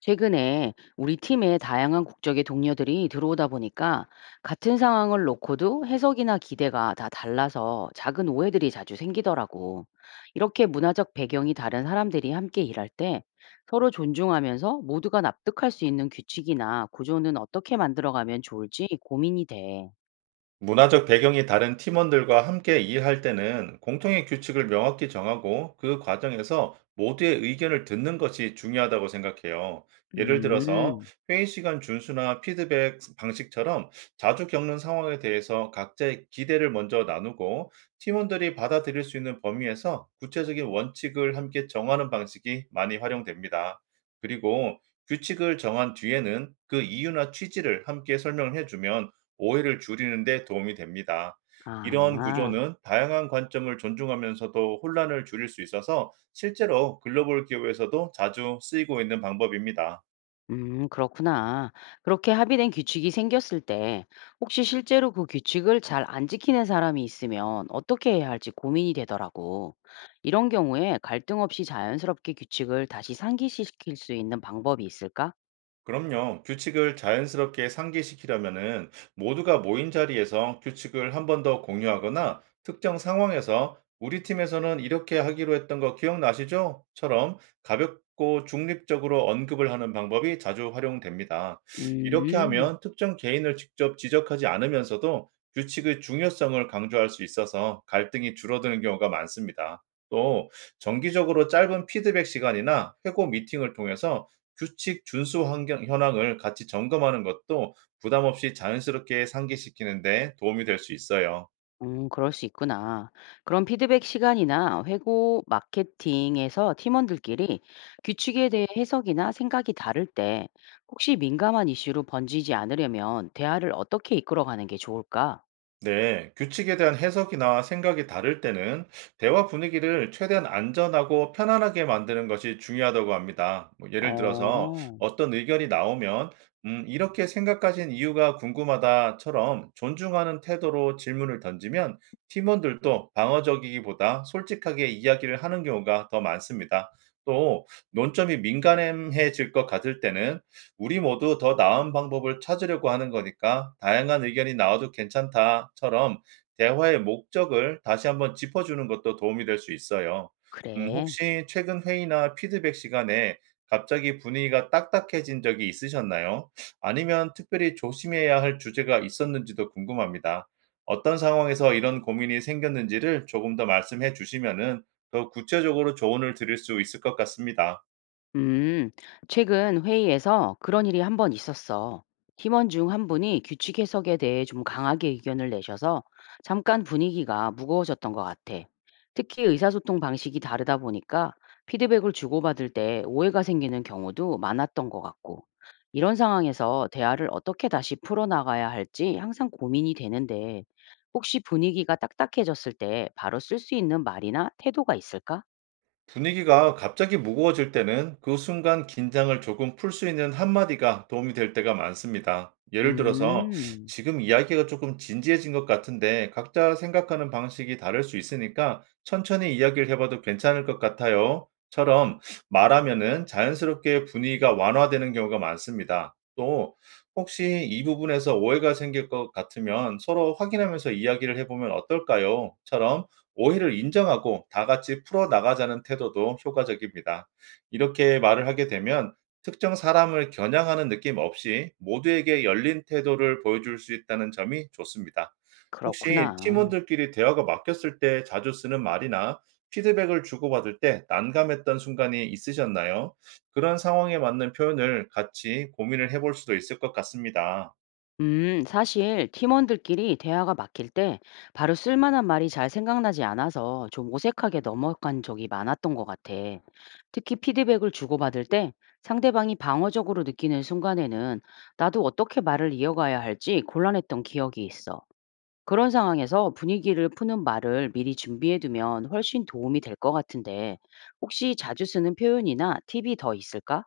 최근에 우리 팀에 다양한 국적의 동료들이 들어오다 보니까 같은 상황을 놓고도 해석이나 기대가 다 달라서 작은 오해들이 자주 생기더라고. 이렇게 문화적 배경이 다른 사람들이 함께 일할 때 서로 존중하면서 모두가 납득할 수 있는 규칙이나 구조는 어떻게 만들어가면 좋을지 고민이 돼. 문화적 배경이 다른 팀원들과 함께 일할 때는 공통의 규칙을 명확히 정하고 그 과정에서 모두의 의견을 듣는 것이 중요하다고 생각해요. 예를 들어서 음, 회의 시간 준수나 피드백 방식처럼 자주 겪는 상황에 대해서 각자의 기대를 먼저 나누고 팀원들이 받아들일 수 있는 범위에서 구체적인 원칙을 함께 정하는 방식이 많이 활용됩니다. 그리고 규칙을 정한 뒤에는 그 이유나 취지를 함께 설명을 해주면 오해를 줄이는 데 도움이 됩니다. 이런 아. 구조는 다양한 관점을 존중하면서도 혼란을 줄일 수 있어서 실제로 글로벌 기업에서도 자주 쓰이고 있는 방법입니다. 그렇구나. 그렇게 합의된 규칙이 생겼을 때 혹시 실제로 그 규칙을 잘 안 지키는 사람이 있으면 어떻게 해야 할지 고민이 되더라고. 이런 경우에 갈등 없이 자연스럽게 규칙을 다시 상기시킬 수 있는 방법이 있을까? 그럼요. 규칙을 자연스럽게 상기시키려면은 모두가 모인 자리에서 규칙을 1번 더 공유하거나 특정 상황에서 우리 팀에서는 이렇게 하기로 했던 거 기억나시죠? 처럼 가볍고 중립적으로 언급을 하는 방법이 자주 활용됩니다. 이렇게 음. 하면 특정 개인을 직접 지적하지 않으면서도 규칙의 중요성을 강조할 수 있어서 갈등이 줄어드는 경우가 많습니다. 또 정기적으로 짧은 피드백 시간이나 회고 미팅을 통해서 규칙 준수 환경 현황을 같이 점검하는 것도 부담 없이 자연스럽게 상기시키는 데 도움이 될 수 있어요. 그럴 수 있구나. 그럼 피드백 시간이나 회고 마케팅에서 팀원들끼리 규칙에 대해 해석이나 생각이 다를 때 혹시 민감한 이슈로 번지지 않으려면 대화를 어떻게 이끌어가는 게 좋을까? 네, 규칙에 대한 해석이나 생각이 다를 때는 대화 분위기를 최대한 안전하고 편안하게 만드는 것이 중요하다고 합니다. 뭐 예를 들어서 어, 어떤 의견이 나오면, 이렇게 생각하신 이유가 궁금하다처럼 존중하는 태도로 질문을 던지면 팀원들도 방어적이기보다 솔직하게 이야기를 하는 경우가 더 많습니다. 또, 논점이 민감해질 것 같을 때는 우리 모두 더 나은 방법을 찾으려고 하는 거니까 다양한 의견이 나와도 괜찮다처럼 대화의 목적을 다시 한번 짚어주는 것도 도움이 될 수 있어요. 그래. 혹시 최근 회의나 피드백 시간에 갑자기 분위기가 딱딱해진 적이 있으셨나요? 아니면 특별히 조심해야 할 주제가 있었는지도 궁금합니다. 어떤 상황에서 이런 고민이 생겼는지를 조금 더 말씀해 주시면은 더 구체적으로 조언을 드릴 수 있을 것 같습니다. 음, 최근 회의에서 그런 일이 한 번 있었어. 팀원 중 한 분이 규칙 해석에 대해 좀 강하게 의견을 내셔서 잠깐 분위기가 무거워졌던 것 같아. 특히 의사소통 방식이 다르다 보니까 피드백을 주고받을 때 오해가 생기는 경우도 많았던 것 같고, 이런 상황에서 대화를 어떻게 다시 풀어나가야 할지 항상 고민이 되는데, 혹시 분위기가 딱딱해졌을 때 바로 쓸 수 있는 말이나 태도가 있을까? 분위기가 갑자기 무거워질 때는 그 순간 긴장을 조금 풀 수 있는 한마디가 도움이 될 때가 많습니다. 예를 들어서 음, 지금 이야기가 조금 진지해진 것 같은데 각자 생각하는 방식이 다를 수 있으니까 천천히 이야기를 해봐도 괜찮을 것 같아요. 처럼 말하면은 자연스럽게 분위기가 완화되는 경우가 많습니다. 또 혹시 이 부분에서 오해가 생길 것 같으면 서로 확인하면서 이야기를 해보면 어떨까요? 처럼 오해를 인정하고 다 같이 풀어나가자는 태도도 효과적입니다. 이렇게 말을 하게 되면 특정 사람을 겨냥하는 느낌 없이 모두에게 열린 태도를 보여줄 수 있다는 점이 좋습니다. 혹시 그렇구나. 팀원들끼리 대화가 막혔을 때 자주 쓰는 말이나 피드백을 주고받을 때 난감했던 순간이 있으셨나요? 그런 상황에 맞는 표현을 같이 고민을 해볼 수도 있을 것 같습니다. 사실 팀원들끼리 대화가 막힐 때 바로 쓸만한 말이 잘 생각나지 않아서 좀 어색하게 넘어간 적이 많았던 것 같아. 특히 피드백을 주고받을 때 상대방이 방어적으로 느끼는 순간에는 나도 어떻게 말을 이어가야 할지 곤란했던 기억이 있어. 그런 상황에서 분위기를 푸는 말을 미리 준비해 두면 훨씬 도움이 될 것 같은데, 혹시 자주 쓰는 표현이나 팁이 더 있을까?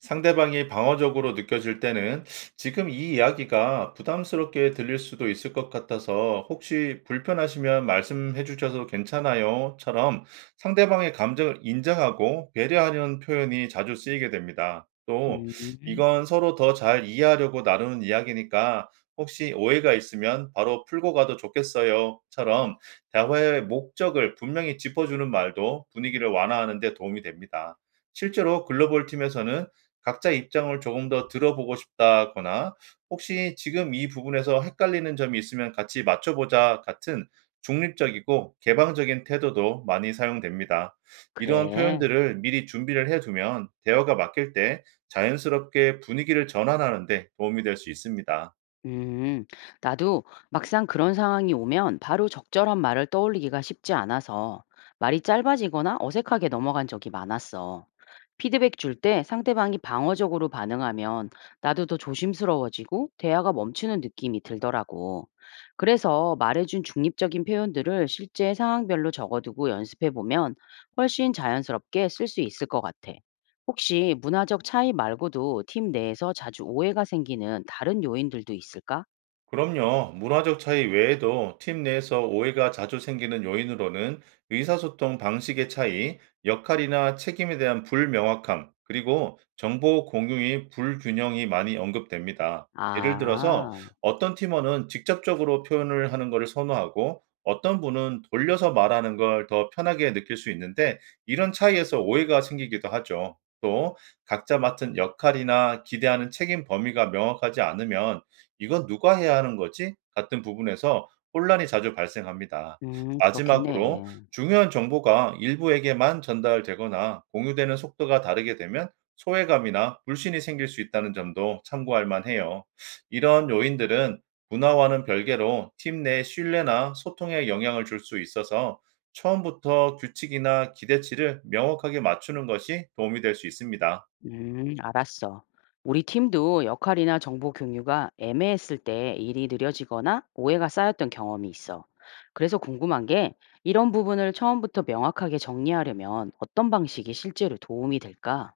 상대방이 방어적으로 느껴질 때는 지금 이 이야기가 부담스럽게 들릴 수도 있을 것 같아서 혹시 불편하시면 말씀해 주셔도 괜찮아요?처럼 상대방의 감정을 인정하고 배려하는 표현이 자주 쓰이게 됩니다. 또 음, 이건 서로 더 잘 이해하려고 나누는 이야기니까 혹시 오해가 있으면 바로 풀고 가도 좋겠어요.처럼 대화의 목적을 분명히 짚어주는 말도 분위기를 완화하는 데 도움이 됩니다. 실제로 글로벌 팀에서는 각자 입장을 조금 더 들어보고 싶다거나 혹시 "지금 이 부분에서 헷갈리는 점이 있으면 같이 맞춰 보자." 같은 중립적이고 개방적인 태도도 많이 사용됩니다. 이런 그래. 표현들을 미리 준비를 해 두면 대화가 막힐 때 자연스럽게 분위기를 전환하는 데 도움이 될 수 있습니다. 음, 나도 막상 그런 상황이 오면 바로 적절한 말을 떠올리기가 쉽지 않아서 말이 짧아지거나 어색하게 넘어간 적이 많았어. 피드백 줄 때 상대방이 방어적으로 반응하면 나도 더 조심스러워지고 대화가 멈추는 느낌이 들더라고. 그래서 말해준 중립적인 표현들을 실제 상황별로 적어두고 연습해 보면 훨씬 자연스럽게 쓸 수 있을 것 같아. 혹시 문화적 차이 말고도 팀 내에서 자주 오해가 생기는 다른 요인들도 있을까? 그럼요. 문화적 차이 외에도 팀 내에서 오해가 자주 생기는 요인으로는 의사소통 방식의 차이, 역할이나 책임에 대한 불명확함, 그리고 정보 공유의 불균형이 많이 언급됩니다. 예를 들어서 아, 어떤 팀원은 직접적으로 표현을 하는 것을 선호하고 어떤 분은 돌려서 말하는 걸 더 편하게 느낄 수 있는데 이런 차이에서 오해가 생기기도 하죠. 또 각자 맡은 역할이나 기대하는 책임 범위가 명확하지 않으면 '이건 누가 해야 하는 거지?' 같은 부분에서 혼란이 자주 발생합니다. 마지막으로 그렇겠네. 중요한 정보가 일부에게만 전달되거나 공유되는 속도가 다르게 되면 소외감이나 불신이 생길 수 있다는 점도 참고할 만해요. 이런 요인들은 문화와는 별개로 팀 내 신뢰나 소통에 영향을 줄 수 있어서 처음부터 규칙이나 기대치를 명확하게 맞추는 것이 도움이 될 수 있습니다. 알았어. 우리 팀도 역할이나 정보 공유가 애매했을 때 일이 느려지거나 오해가 쌓였던 경험이 있어. 그래서 궁금한 게 이런 부분을 처음부터 명확하게 정리하려면 어떤 방식이 실제로 도움이 될까?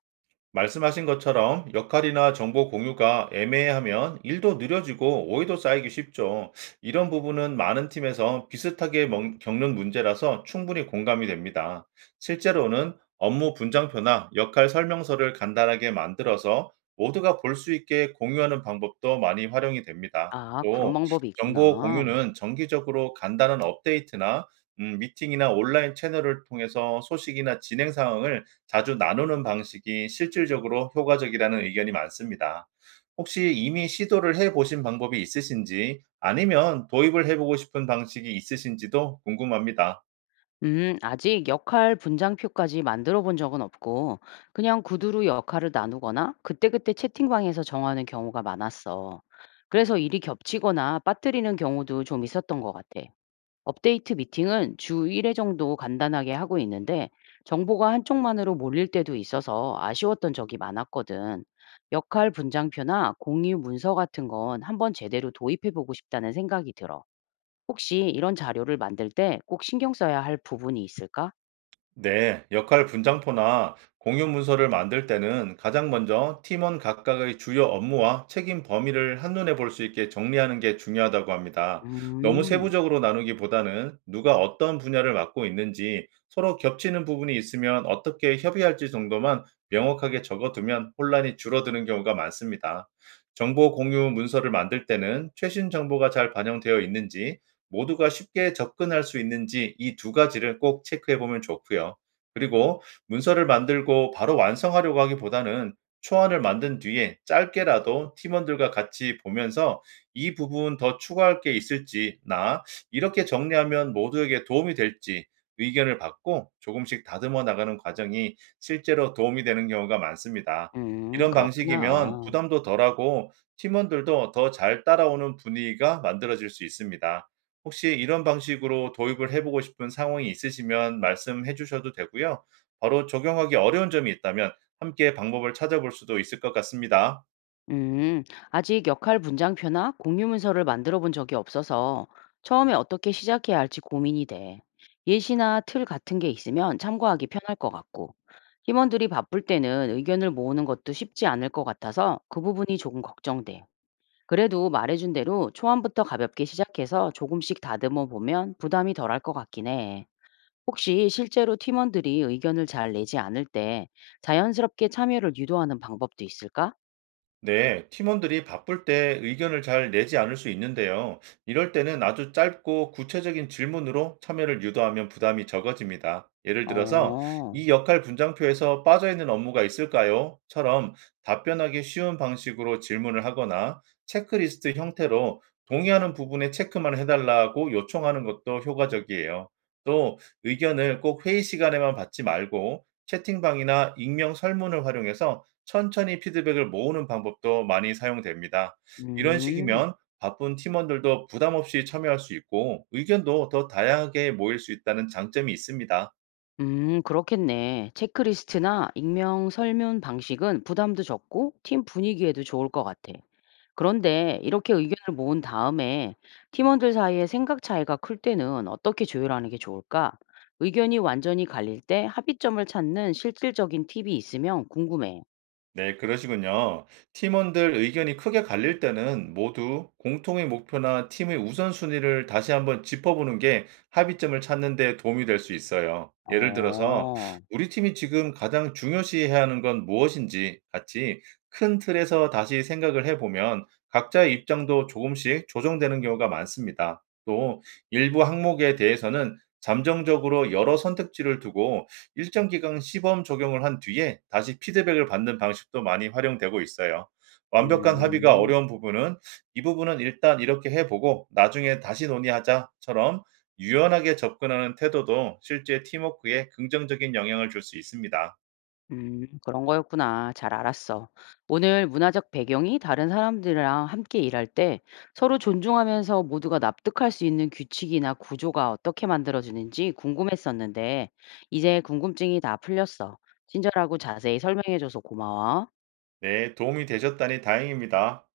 말씀하신 것처럼 역할이나 정보 공유가 애매하면 일도 느려지고 오해도 쌓이기 쉽죠. 이런 부분은 많은 팀에서 비슷하게 겪는 문제라서 충분히 공감이 됩니다. 실제로는 업무 분장표나 역할 설명서를 간단하게 만들어서 모두가 볼 수 있게 공유하는 방법도 많이 활용이 됩니다. 아, 그런 또 방법이 정보 있구나. 공유는 정기적으로 간단한 업데이트나 미팅이나 온라인 채널을 통해서 소식이나 진행 상황을 자주 나누는 방식이 실질적으로 효과적이라는 의견이 많습니다. 혹시 이미 시도를 해 보신 방법이 있으신지 아니면 도입을 해 보고 싶은 방식이 있으신지도 궁금합니다. 아직 역할 분장표까지 만들어 본 적은 없고, 그냥 구두로 역할을 나누거나 그때그때 채팅방에서 정하는 경우가 많았어. 그래서 일이 겹치거나 빠뜨리는 경우도 좀 있었던 것 같아. 업데이트 미팅은 주 1회 정도 간단하게 하고 있는데, 정보가 한쪽만으로 몰릴 때도 있어서 아쉬웠던 적이 많았거든. 역할 분장표나 공유 문서 같은 건 한번 제대로 도입해 보고 싶다는 생각이 들어. 혹시 이런 자료를 만들 때 꼭 신경 써야 할 부분이 있을까? 네, 역할 분장포나 공유 문서를 만들 때는 가장 먼저 팀원 각각의 주요 업무와 책임 범위를 한눈에 볼 수 있게 정리하는 게 중요하다고 합니다. 너무 음. 세부적으로 나누기보다는 누가 어떤 분야를 맡고 있는지 서로 겹치는 부분이 있으면 어떻게 협의할지 정도만 명확하게 적어두면 혼란이 줄어드는 경우가 많습니다. 정보 공유 문서를 만들 때는 최신 정보가 잘 반영되어 있는지 모두가 쉽게 접근할 수 있는지 이 두 가지를 꼭 체크해 보면 좋고요. 그리고 문서를 만들고 바로 완성하려고 하기보다는 초안을 만든 뒤에 짧게라도 팀원들과 같이 보면서 "이 부분 더 추가할 게 있을지." "나 이렇게 정리하면 모두에게 도움이 될지." 의견을 받고 조금씩 다듬어 나가는 과정이 실제로 도움이 되는 경우가 많습니다. 이런 방식이면 그렇구나. 부담도 덜하고 팀원들도 더 잘 따라오는 분위기가 만들어질 수 있습니다. 혹시 이런 방식으로 도입을 해 보고 싶은 상황이 있으시면 말씀해 주셔도 되고요. 바로 적용하기 어려운 점이 있다면 함께 방법을 찾아볼 수도 있을 것 같습니다. 음. 아직 역할 분장표나 공유 문서를 만들어 본 적이 없어서 처음에 어떻게 시작해야 할지 고민이 돼. 예시나 틀 같은 게 있으면 참고하기 편할 것 같고, 팀원들이 바쁠 때는 의견을 모으는 것도 쉽지 않을 것 같아서 그 부분이 조금 걱정돼. 그래도 말해준 대로 초안부터 가볍게 시작해서 조금씩 다듬어 보면 부담이 덜할 것 같긴 해. 혹시 실제로 팀원들이 의견을 잘 내지 않을 때 자연스럽게 참여를 유도하는 방법도 있을까? 네, 팀원들이 바쁠 때 의견을 잘 내지 않을 수 있는데요. 이럴 때는 아주 짧고 구체적인 질문으로 참여를 유도하면 부담이 적어집니다. 예를 들어서, 어, 이 역할 분장표에서 빠져있는 업무가 있을까요? 처럼 답변하기 쉬운 방식으로 질문을 하거나 체크리스트 형태로 동의하는 부분에 체크만 해달라고 요청하는 것도 효과적이에요. 또 의견을 꼭 회의 시간에만 받지 말고 채팅방이나 익명 설문을 활용해서 천천히 피드백을 모으는 방법도 많이 사용됩니다. 이런 음, 식이면 바쁜 팀원들도 부담 없이 참여할 수 있고 의견도 더 다양하게 모일 수 있다는 장점이 있습니다. 그렇겠네. 체크리스트나 익명 설문 방식은 부담도 적고 팀 분위기에도 좋을 것 같아. 그런데 이렇게 의견을 모은 다음에 팀원들 사이에 생각 차이가 클 때는 어떻게 조율하는 게 좋을까? 의견이 완전히 갈릴 때 합의점을 찾는 실질적인 팁이 있으면 궁금해. 네, 그러시군요. 팀원들 의견이 크게 갈릴 때는 모두 공통의 목표나 팀의 우선순위를 다시 한번 짚어보는 게 합의점을 찾는 데 도움이 될 수 있어요. 예를 들어서, 어, 우리 팀이 지금 가장 중요시해야 하는 건 무엇인지 같이 큰 틀에서 다시 생각을 해보면 각자의 입장도 조금씩 조정되는 경우가 많습니다. 또, 일부 항목에 대해서는 잠정적으로 여러 선택지를 두고 일정 기간 시범 적용을 한 뒤에 다시 피드백을 받는 방식도 많이 활용되고 있어요. 완벽한 합의가 음. 어려운 부분은 "이 부분은 일단 이렇게 해 보고 나중에 다시 논의하자."처럼 유연하게 접근하는 태도도 실제 팀워크에 긍정적인 영향을 줄 수 있습니다. 그런 거였구나. 잘 알았어. 오늘 문화적 배경이 다른 사람들이랑 함께 일할 때 서로 존중하면서 모두가 납득할 수 있는 규칙이나 구조가 어떻게 만들어지는지 궁금했었는데, 이제 궁금증이 다 풀렸어. 친절하고 자세히 설명해줘서 고마워. 네, 도움이 되셨다니 다행입니다.